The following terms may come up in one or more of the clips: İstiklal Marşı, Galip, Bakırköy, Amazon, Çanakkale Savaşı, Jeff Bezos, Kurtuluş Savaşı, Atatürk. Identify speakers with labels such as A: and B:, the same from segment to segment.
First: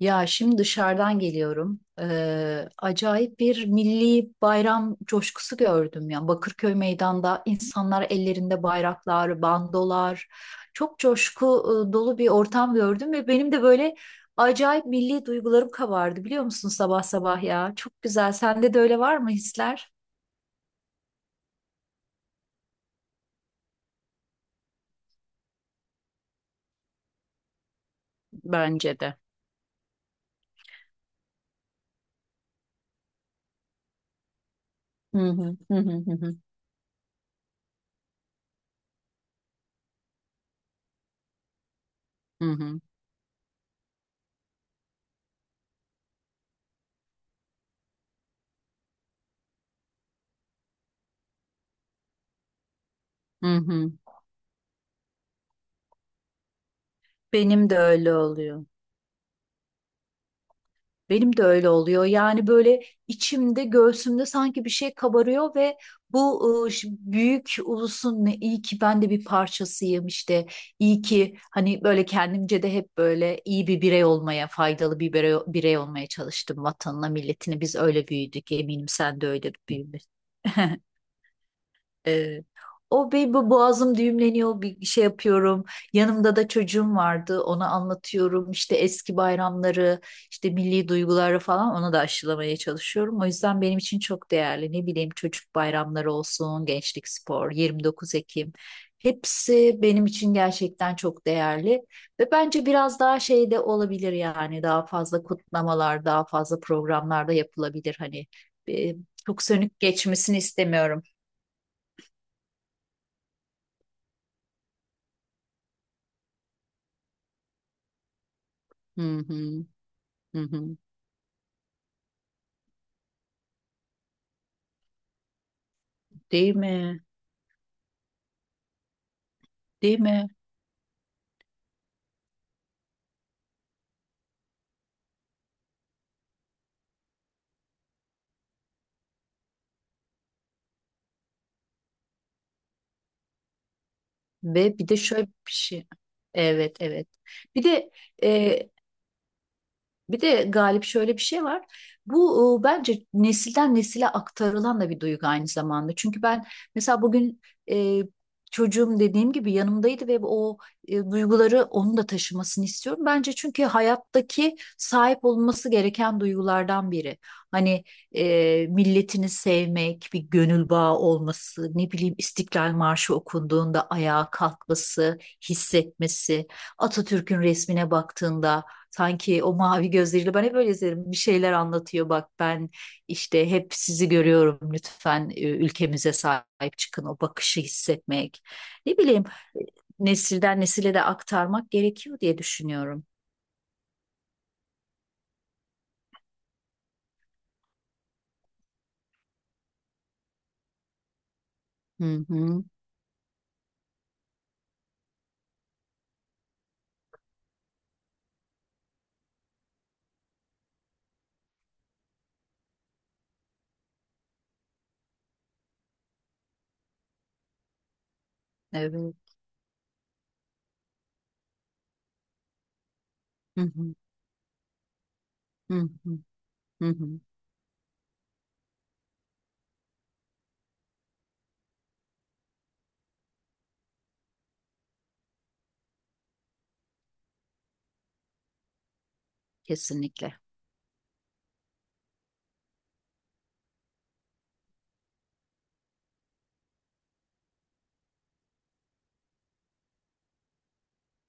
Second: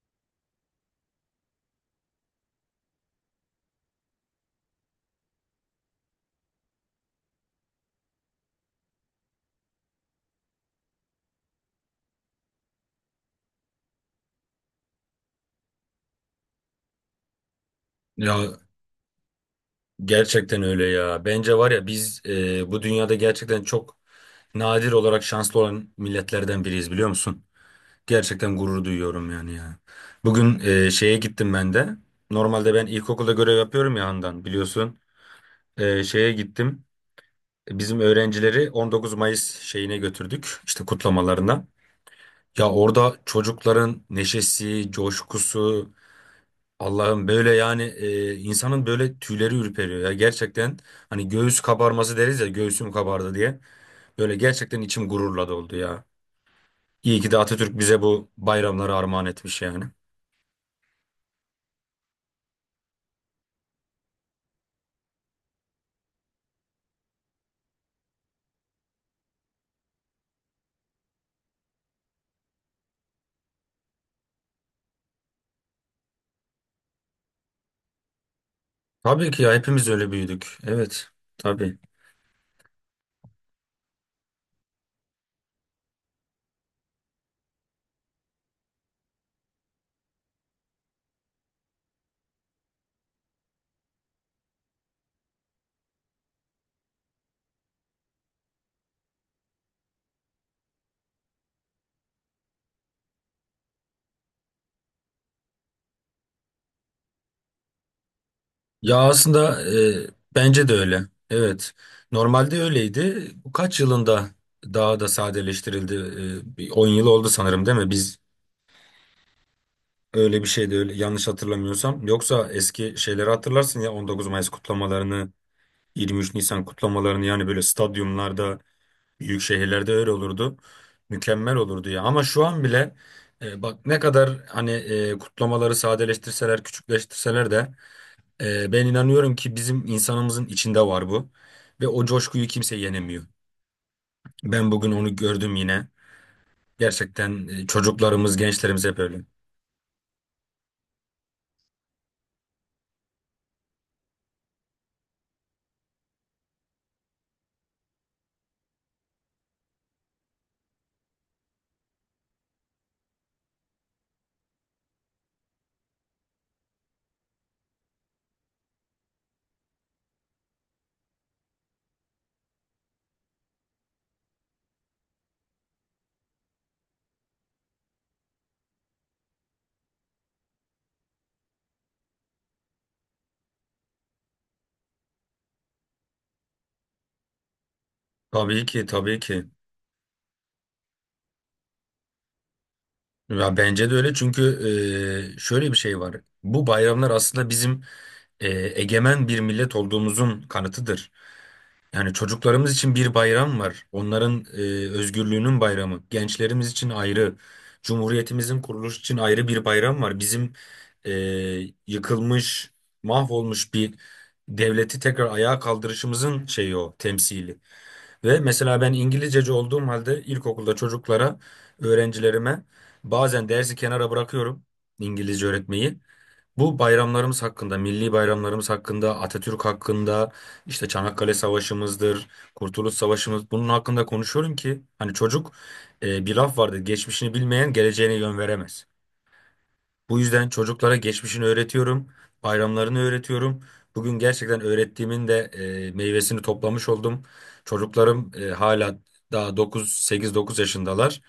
A: Ya şimdi dışarıdan geliyorum. Acayip bir milli bayram coşkusu gördüm ya. Bakırköy meydanda insanlar ellerinde bayraklar, bandolar. Çok coşku dolu bir ortam gördüm ve benim de böyle acayip milli duygularım kabardı biliyor musun sabah sabah ya. Çok güzel.
B: Ya
A: Sende de öyle var mı hisler?
B: gerçekten öyle ya. Bence var ya biz bu dünyada gerçekten çok nadir olarak şanslı olan milletlerden biriyiz biliyor musun? Gerçekten gurur
A: Bence de.
B: duyuyorum yani ya. Bugün şeye gittim ben de. Normalde ben ilkokulda görev yapıyorum ya Handan biliyorsun.
A: Hı hı hı hı hı
B: Şeye
A: hı
B: gittim. Bizim öğrencileri 19 Mayıs şeyine götürdük işte kutlamalarına.
A: hı
B: Ya
A: hı.
B: orada çocukların neşesi, coşkusu, Allah'ım böyle yani insanın böyle tüyleri ürperiyor ya gerçekten, hani göğüs kabarması deriz ya, göğsüm kabardı
A: hı
B: diye
A: hı.
B: böyle gerçekten içim gururla doldu ya. İyi ki de
A: Benim
B: Atatürk
A: de
B: bize
A: öyle
B: bu
A: oluyor.
B: bayramları armağan etmiş yani.
A: Benim de öyle oluyor. Yani böyle içimde, göğsümde sanki bir şey kabarıyor ve bu büyük ulusun iyi ki ben de bir parçasıyım işte. İyi ki hani böyle kendimce de hep böyle iyi bir birey olmaya, faydalı bir birey olmaya çalıştım vatanına, milletine. Biz öyle büyüdük. Eminim sen de
B: Tabii ki
A: öyle
B: ya, hepimiz öyle
A: büyümüşsün.
B: büyüdük. Evet, tabii.
A: Ee, O bir bu boğazım düğümleniyor bir şey yapıyorum. Yanımda da çocuğum vardı ona anlatıyorum işte eski bayramları işte milli duyguları falan onu da aşılamaya çalışıyorum. O yüzden benim için çok değerli ne bileyim çocuk bayramları olsun gençlik spor 29 Ekim, hepsi benim için gerçekten çok değerli. Ve bence biraz daha şey de olabilir, yani daha fazla kutlamalar daha fazla programlarda yapılabilir hani, e,
B: Ya
A: çok
B: aslında,
A: sönük
B: e,
A: geçmesini
B: bence de
A: istemiyorum.
B: öyle. Evet. Normalde öyleydi. Bu kaç yılında daha da sadeleştirildi? Bir 10 yıl oldu sanırım değil mi? Biz
A: Hı hı. Hı
B: öyle bir şeydi,
A: hı.
B: öyle yanlış hatırlamıyorsam. Yoksa eski şeyleri hatırlarsın ya, 19 Mayıs kutlamalarını, 23
A: Değil
B: Nisan
A: mi?
B: kutlamalarını, yani böyle stadyumlarda, büyük şehirlerde
A: Değil
B: öyle
A: mi?
B: olurdu. Mükemmel olurdu ya. Ama şu an bile bak, ne kadar hani kutlamaları sadeleştirseler, küçükleştirseler de ben inanıyorum ki bizim insanımızın içinde var bu. Ve o coşkuyu kimse yenemiyor. Ben
A: Ve bir
B: bugün
A: de
B: onu
A: şöyle bir
B: gördüm
A: şey.
B: yine.
A: Evet, evet.
B: Gerçekten
A: Bir de
B: çocuklarımız,
A: e,
B: gençlerimiz hep öyle.
A: Bir de Galip şöyle bir şey var. Bu, bence nesilden nesile aktarılan da bir duygu aynı zamanda. Çünkü ben mesela bugün, e, çocuğum dediğim gibi yanımdaydı ve o duyguları onun da taşımasını istiyorum. Bence çünkü hayattaki sahip olması gereken duygulardan biri. Hani milletini sevmek, bir gönül bağı olması, ne bileyim İstiklal Marşı okunduğunda ayağa kalkması, hissetmesi, Atatürk'ün resmine baktığında sanki o mavi gözleriyle. Ben hep öyle izlerim. Bir şeyler anlatıyor. Bak ben işte hep sizi görüyorum. Lütfen ülkemize sahip çıkın. O bakışı hissetmek.
B: Tabii ki,
A: Ne
B: tabii
A: bileyim
B: ki.
A: e, nesilden nesile de aktarmak gerekiyor diye düşünüyorum.
B: Ya bence de öyle, çünkü şöyle bir şey var. Bu bayramlar aslında bizim e, egemen bir millet olduğumuzun kanıtıdır. Yani
A: Hı hı.
B: çocuklarımız için bir bayram var. Onların özgürlüğünün bayramı. Gençlerimiz için ayrı. Cumhuriyetimizin kuruluşu için ayrı bir bayram var. Bizim e, yıkılmış, mahvolmuş bir devleti tekrar ayağa kaldırışımızın şeyi, o temsili. Ve mesela ben
A: Evet.
B: İngilizceci olduğum halde ilkokulda çocuklara, öğrencilerime bazen
A: Hı
B: dersi
A: hı.
B: kenara bırakıyorum İngilizce
A: Hı
B: öğretmeyi.
A: hı.
B: Bu
A: Hı hı.
B: bayramlarımız hakkında, milli bayramlarımız hakkında, Atatürk hakkında, işte Çanakkale Savaşımızdır, Kurtuluş Savaşımız, bunun hakkında konuşuyorum ki hani çocuk... Bir laf vardı: geçmişini bilmeyen geleceğine yön veremez. Bu
A: Kesinlikle.
B: yüzden çocuklara geçmişini öğretiyorum, bayramlarını öğretiyorum. Bugün gerçekten öğrettiğimin de meyvesini toplamış oldum. Çocuklarım hala daha 9, 8-9 yaşındalar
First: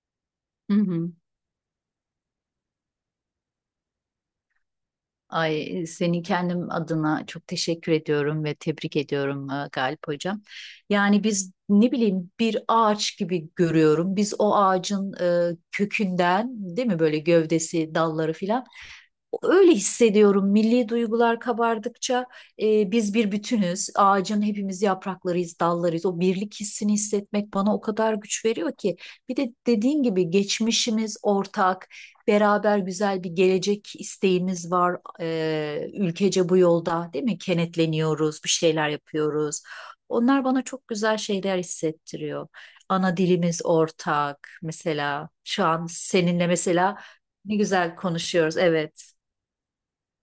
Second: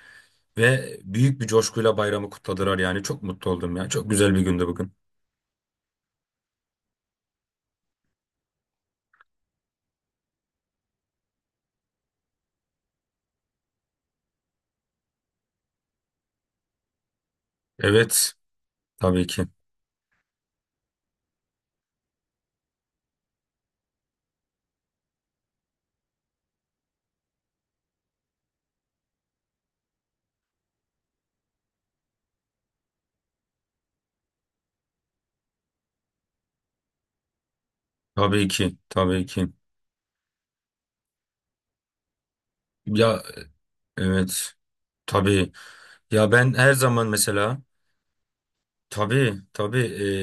A: Hı
B: ve
A: hı.
B: büyük bir coşkuyla bayramı kutladılar yani. Çok mutlu oldum ya. Çok güzel bir gündü bugün.
A: Ay, seni kendim adına çok teşekkür ediyorum ve tebrik ediyorum Galip Hocam. Yani biz, ne bileyim, bir ağaç gibi görüyorum. Biz o ağacın kökünden, değil mi, böyle gövdesi,
B: Evet,
A: dalları filan.
B: tabii ki.
A: Öyle hissediyorum. Milli duygular kabardıkça biz bir bütünüz. Ağacın hepimiz yapraklarıyız, dallarıyız. O birlik hissini hissetmek bana o kadar güç veriyor ki. Bir de dediğin gibi geçmişimiz ortak, beraber güzel bir gelecek isteğimiz var. Ülkece bu yolda, değil mi? Kenetleniyoruz,
B: Tabii
A: bir
B: ki,
A: şeyler
B: tabii ki.
A: yapıyoruz. Onlar bana çok güzel şeyler hissettiriyor. Ana
B: Ya
A: dilimiz ortak.
B: evet,
A: Mesela
B: tabii.
A: şu an
B: Ya
A: seninle
B: ben her
A: mesela
B: zaman
A: ne
B: mesela...
A: güzel konuşuyoruz. Evet.
B: Tabii, tabii.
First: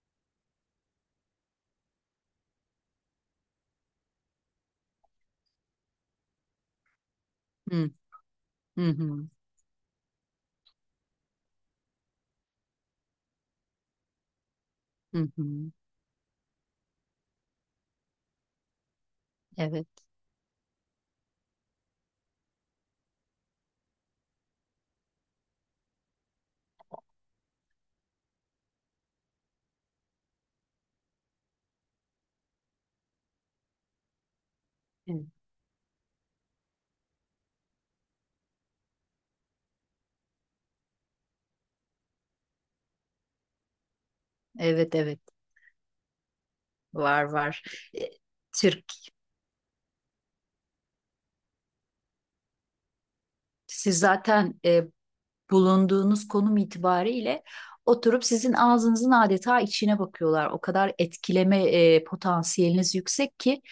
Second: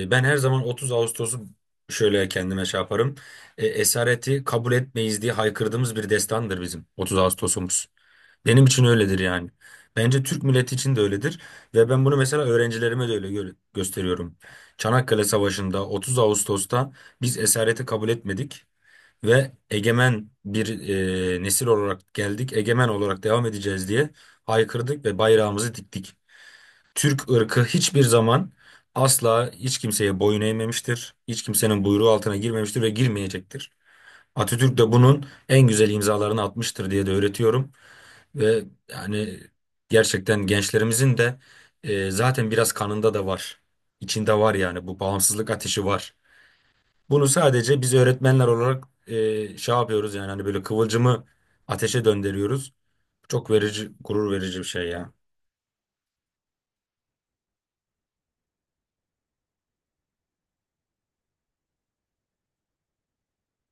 B: Ben her zaman 30 Ağustos'u şöyle kendime şey yaparım. Esareti kabul etmeyiz diye haykırdığımız bir destandır bizim 30 Ağustos'umuz.
A: Hı
B: Benim
A: hı
B: için öyledir
A: hı.
B: yani. Bence Türk milleti için de öyledir ve ben bunu mesela öğrencilerime de öyle gösteriyorum.
A: Hı
B: Çanakkale
A: hı.
B: Savaşı'nda 30 Ağustos'ta biz esareti kabul etmedik ve
A: Evet.
B: egemen bir nesil olarak geldik, egemen olarak devam edeceğiz diye haykırdık ve bayrağımızı diktik. Türk ırkı hiçbir zaman asla hiç kimseye boyun eğmemiştir. Hiç kimsenin buyruğu altına girmemiştir ve girmeyecektir. Atatürk de
A: Evet
B: bunun en güzel imzalarını atmıştır diye de öğretiyorum. Ve yani gerçekten gençlerimizin de zaten biraz kanında da var. İçinde var yani,
A: evet
B: bu
A: evet
B: bağımsızlık ateşi var.
A: var
B: Bunu
A: var.
B: sadece biz
A: E,
B: öğretmenler olarak
A: Türk
B: şey yapıyoruz yani, hani böyle kıvılcımı ateşe döndürüyoruz. Çok verici,
A: Siz
B: gurur
A: zaten,
B: verici bir şey ya.
A: bulunduğunuz konum itibariyle, oturup sizin ağzınızın adeta içine bakıyorlar. O kadar etkileme potansiyeliniz yüksek ki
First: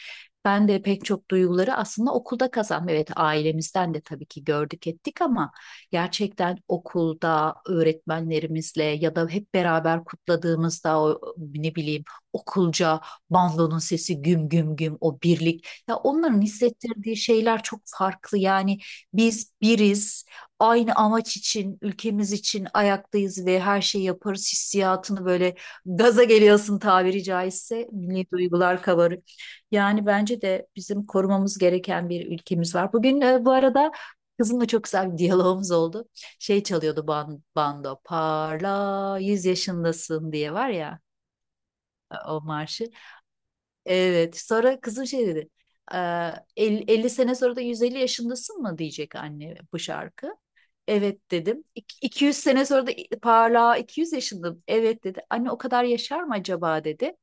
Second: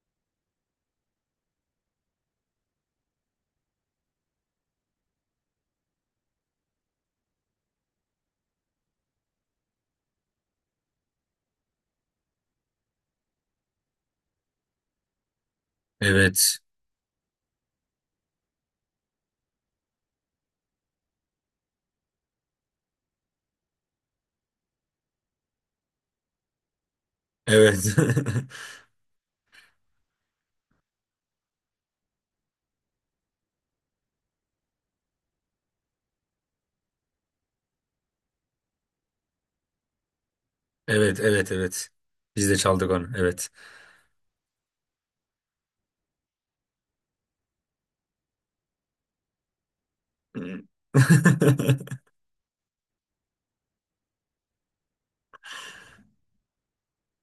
A: ben de pek çok duyguları aslında okulda kazandım. Evet, ailemizden de tabii ki gördük ettik ama gerçekten okulda öğretmenlerimizle ya da hep beraber kutladığımızda, o ne bileyim, okulca, bandonun sesi güm güm güm, o birlik ya, onların
B: Evet,
A: hissettirdiği şeyler çok farklı yani. Biz biriz, aynı amaç için, ülkemiz için ayaktayız ve her şeyi yaparız hissiyatını böyle gaza geliyorsun tabiri
B: evet.
A: caizse, milli duygular kabarır. Yani bence de bizim korumamız gereken bir ülkemiz var. Bugün, bu arada, kızımla çok güzel bir diyalogumuz oldu. Şey çalıyordu, bando, parla 100 yaşındasın diye var ya
B: Evet, evet, evet.
A: o
B: Biz de
A: marşı.
B: çaldık onu, evet.
A: Evet. Sonra kızım şey dedi: 50 sene sonra da 150 yaşındasın mı diyecek anne bu şarkı." Evet dedim. 200 sene sonra da parlağa 200 yaşındım. Evet dedi. "Anne o kadar yaşar mı acaba?" dedi.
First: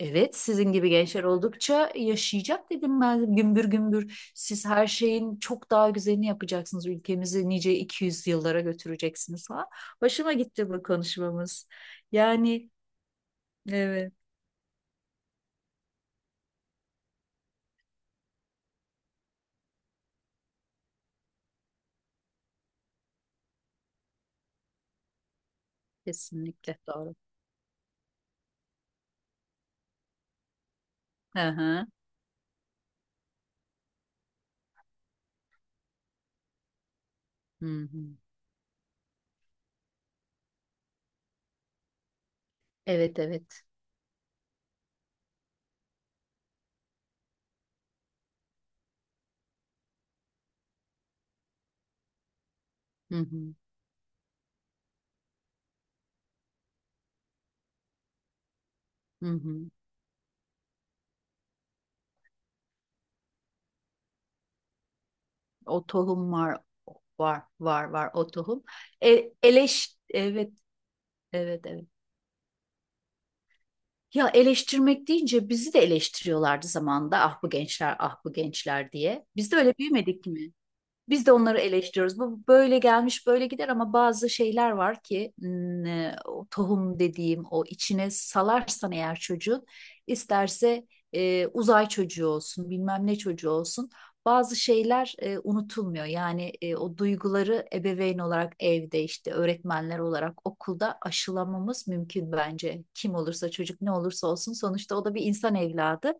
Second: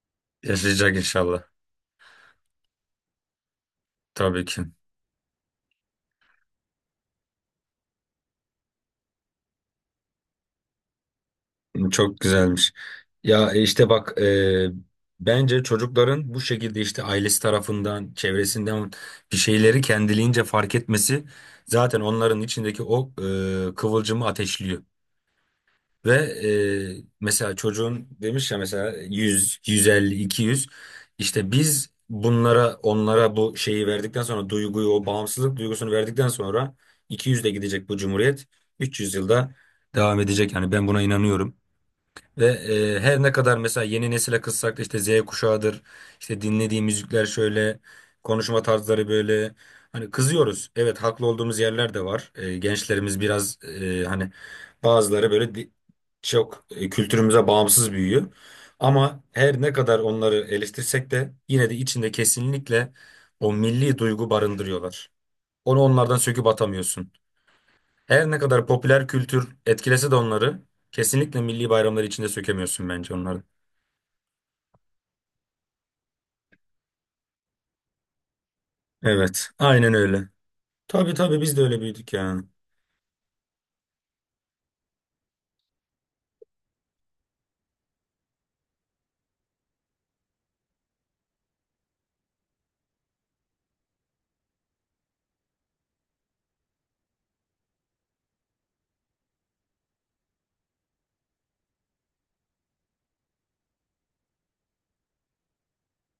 A: Evet, sizin gibi
B: Yaşayacak
A: gençler
B: inşallah.
A: oldukça yaşayacak, dedim, ben gümbür gümbür.
B: Tabii ki.
A: Siz her şeyin çok daha güzelini yapacaksınız. Ülkemizi nice 200 yıllara götüreceksiniz falan. Hoşuma gitti bu konuşmamız.
B: Çok
A: Yani
B: güzelmiş. Ya işte
A: evet,
B: bak, bence çocukların bu şekilde işte ailesi tarafından, çevresinden bir şeyleri kendiliğince fark etmesi zaten onların içindeki o kıvılcımı ateşliyor. Ve
A: kesinlikle doğru.
B: mesela çocuğun demiş ya mesela 100, 150, 200,
A: Hı
B: işte
A: hı.
B: biz bunlara, onlara bu şeyi verdikten sonra, duyguyu, o bağımsızlık duygusunu verdikten sonra 200 de
A: Hı
B: gidecek bu
A: hı.
B: cumhuriyet, 300 yılda devam edecek yani, ben buna inanıyorum. Ve
A: Evet
B: her ne kadar
A: evet.
B: mesela yeni nesile kızsak da, işte Z kuşağıdır, işte dinlediği müzikler şöyle, konuşma tarzları böyle. Hani kızıyoruz. Evet, haklı olduğumuz yerler de var. E,
A: Hı
B: gençlerimiz
A: hı.
B: biraz hani bazıları böyle çok kültürümüze bağımsız büyüyor. Ama
A: Hı
B: her
A: hı.
B: ne kadar onları eleştirsek de, yine de içinde kesinlikle o milli duygu barındırıyorlar. Onu
A: O
B: onlardan
A: tohum
B: söküp
A: var
B: atamıyorsun.
A: var var var o
B: Her ne
A: tohum.
B: kadar popüler
A: E,
B: kültür
A: eleş
B: etkilese de
A: evet
B: onları, kesinlikle
A: evet
B: milli
A: evet.
B: bayramları içinde sökemiyorsun bence onları.
A: Ya eleştirmek deyince bizi de eleştiriyorlardı zamanında. Ah bu gençler, ah bu gençler diye.
B: Evet,
A: Biz de öyle
B: aynen
A: büyümedik
B: öyle.
A: mi?
B: Tabii
A: Biz de
B: tabii, biz
A: onları
B: de öyle büyüdük
A: eleştiriyoruz. Bu
B: ya.
A: böyle gelmiş, böyle gider ama bazı şeyler var ki, o tohum dediğim, o içine salarsan eğer çocuğun, isterse uzay çocuğu olsun, bilmem ne çocuğu olsun, bazı şeyler unutulmuyor. Yani o duyguları ebeveyn olarak evde, işte öğretmenler olarak okulda aşılamamız mümkün bence. Kim olursa, çocuk ne olursa olsun, sonuçta o da bir insan evladı.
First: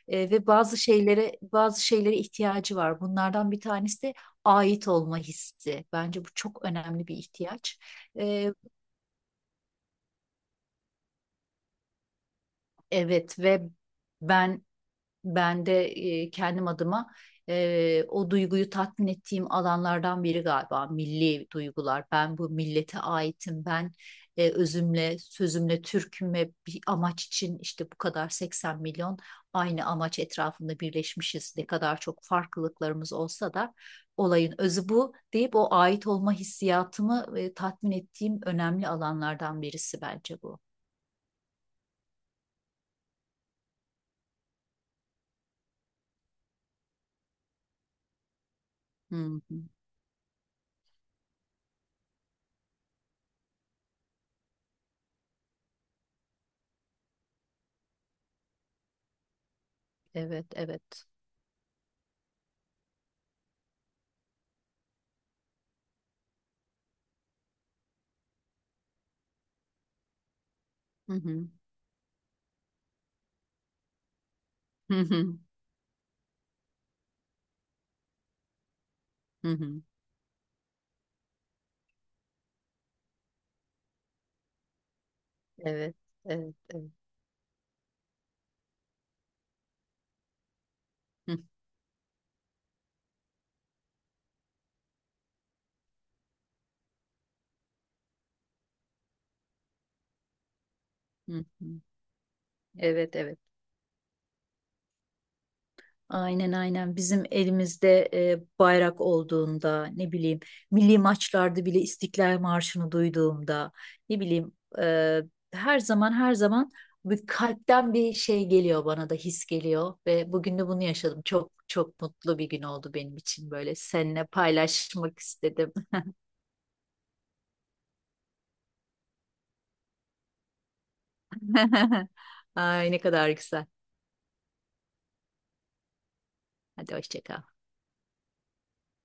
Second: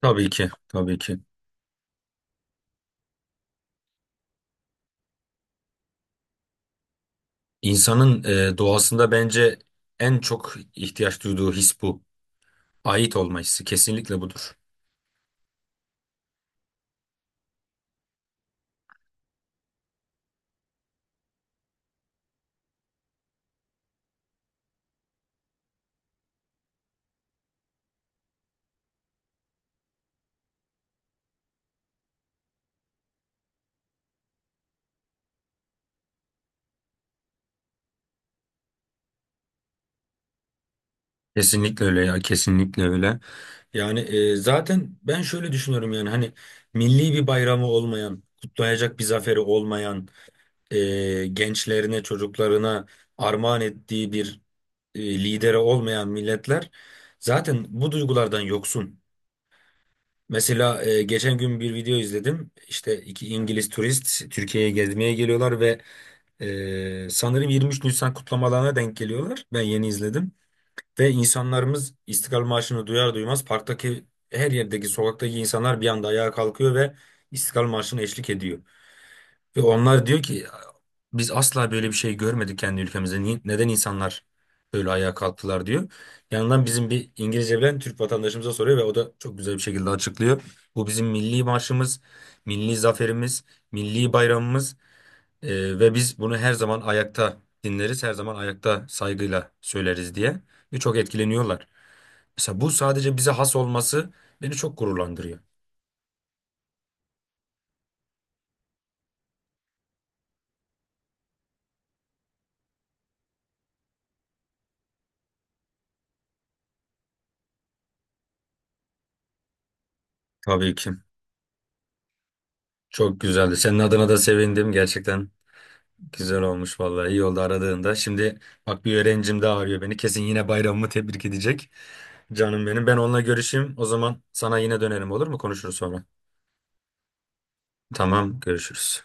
B: Tabii
A: Ve
B: ki,
A: bazı
B: tabii ki.
A: şeylere bazı şeylere ihtiyacı var. Bunlardan bir tanesi de ait olma hissi. Bence bu çok önemli bir ihtiyaç.
B: İnsanın
A: Ee,
B: doğasında bence en çok ihtiyaç duyduğu his bu. Ait
A: evet,
B: olma
A: ve
B: hissi kesinlikle budur.
A: ben Ben de kendim adıma o duyguyu tatmin ettiğim alanlardan biri galiba milli duygular. Ben bu millete aitim. Ben özümle, sözümle Türk'üm ve bir amaç için, işte bu kadar 80 milyon aynı amaç etrafında birleşmişiz. Ne kadar çok farklılıklarımız olsa da olayın özü bu deyip, o ait olma hissiyatımı tatmin ettiğim önemli alanlardan birisi bence bu.
B: Kesinlikle öyle ya, kesinlikle öyle. Yani zaten ben şöyle düşünüyorum yani, hani milli bir bayramı olmayan, kutlayacak bir zaferi
A: Hı hı.
B: olmayan, gençlerine, çocuklarına armağan ettiği bir lideri olmayan milletler zaten bu duygulardan yoksun.
A: Evet,
B: Mesela
A: evet.
B: geçen gün bir video izledim. İşte iki İngiliz turist Türkiye'ye gezmeye geliyorlar ve sanırım 23 Nisan kutlamalarına denk geliyorlar. Ben yeni izledim. Ve
A: Hı hı.
B: insanlarımız İstiklal Marşı'nı duyar duymaz parktaki, her yerdeki,
A: Hı
B: sokaktaki
A: hı.
B: insanlar bir anda ayağa kalkıyor ve İstiklal Marşı'na eşlik ediyor.
A: Hı
B: Ve
A: hı.
B: onlar diyor ki biz asla böyle bir şey görmedik kendi ülkemizde. Neden insanlar böyle ayağa kalktılar diyor.
A: Evet, evet,
B: Yanından bizim
A: evet.
B: bir İngilizce bilen Türk vatandaşımıza soruyor ve o da çok güzel bir şekilde açıklıyor. Bu bizim
A: Hı,
B: milli marşımız, milli zaferimiz, milli bayramımız, ve biz bunu her zaman ayakta dinleriz, her zaman ayakta saygıyla söyleriz diye, ve çok
A: hı,
B: etkileniyorlar.
A: hı.
B: Mesela bu
A: Evet,
B: sadece bize
A: evet.
B: has olması beni çok gururlandırıyor.
A: Aynen aynen, bizim elimizde bayrak olduğunda, ne bileyim, milli maçlarda bile İstiklal Marşı'nı duyduğumda, ne bileyim, e, her zaman her zaman bir kalpten bir şey geliyor, bana da his geliyor ve bugün de
B: Tabii
A: bunu
B: ki.
A: yaşadım. Çok çok mutlu bir gün oldu benim
B: Çok
A: için,
B: güzeldi.
A: böyle
B: Senin adına da
A: seninle
B: sevindim
A: paylaşmak
B: gerçekten.
A: istedim.
B: Güzel olmuş vallahi, iyi oldu aradığında. Şimdi bak, bir öğrencim daha arıyor beni. Kesin yine bayramımı tebrik edecek. Canım benim.
A: Ay
B: Ben
A: ne
B: onunla
A: kadar güzel.
B: görüşeyim. O zaman sana yine dönerim olur mu? Konuşuruz sonra.
A: Hadi hoşça kal.
B: Tamam, görüşürüz.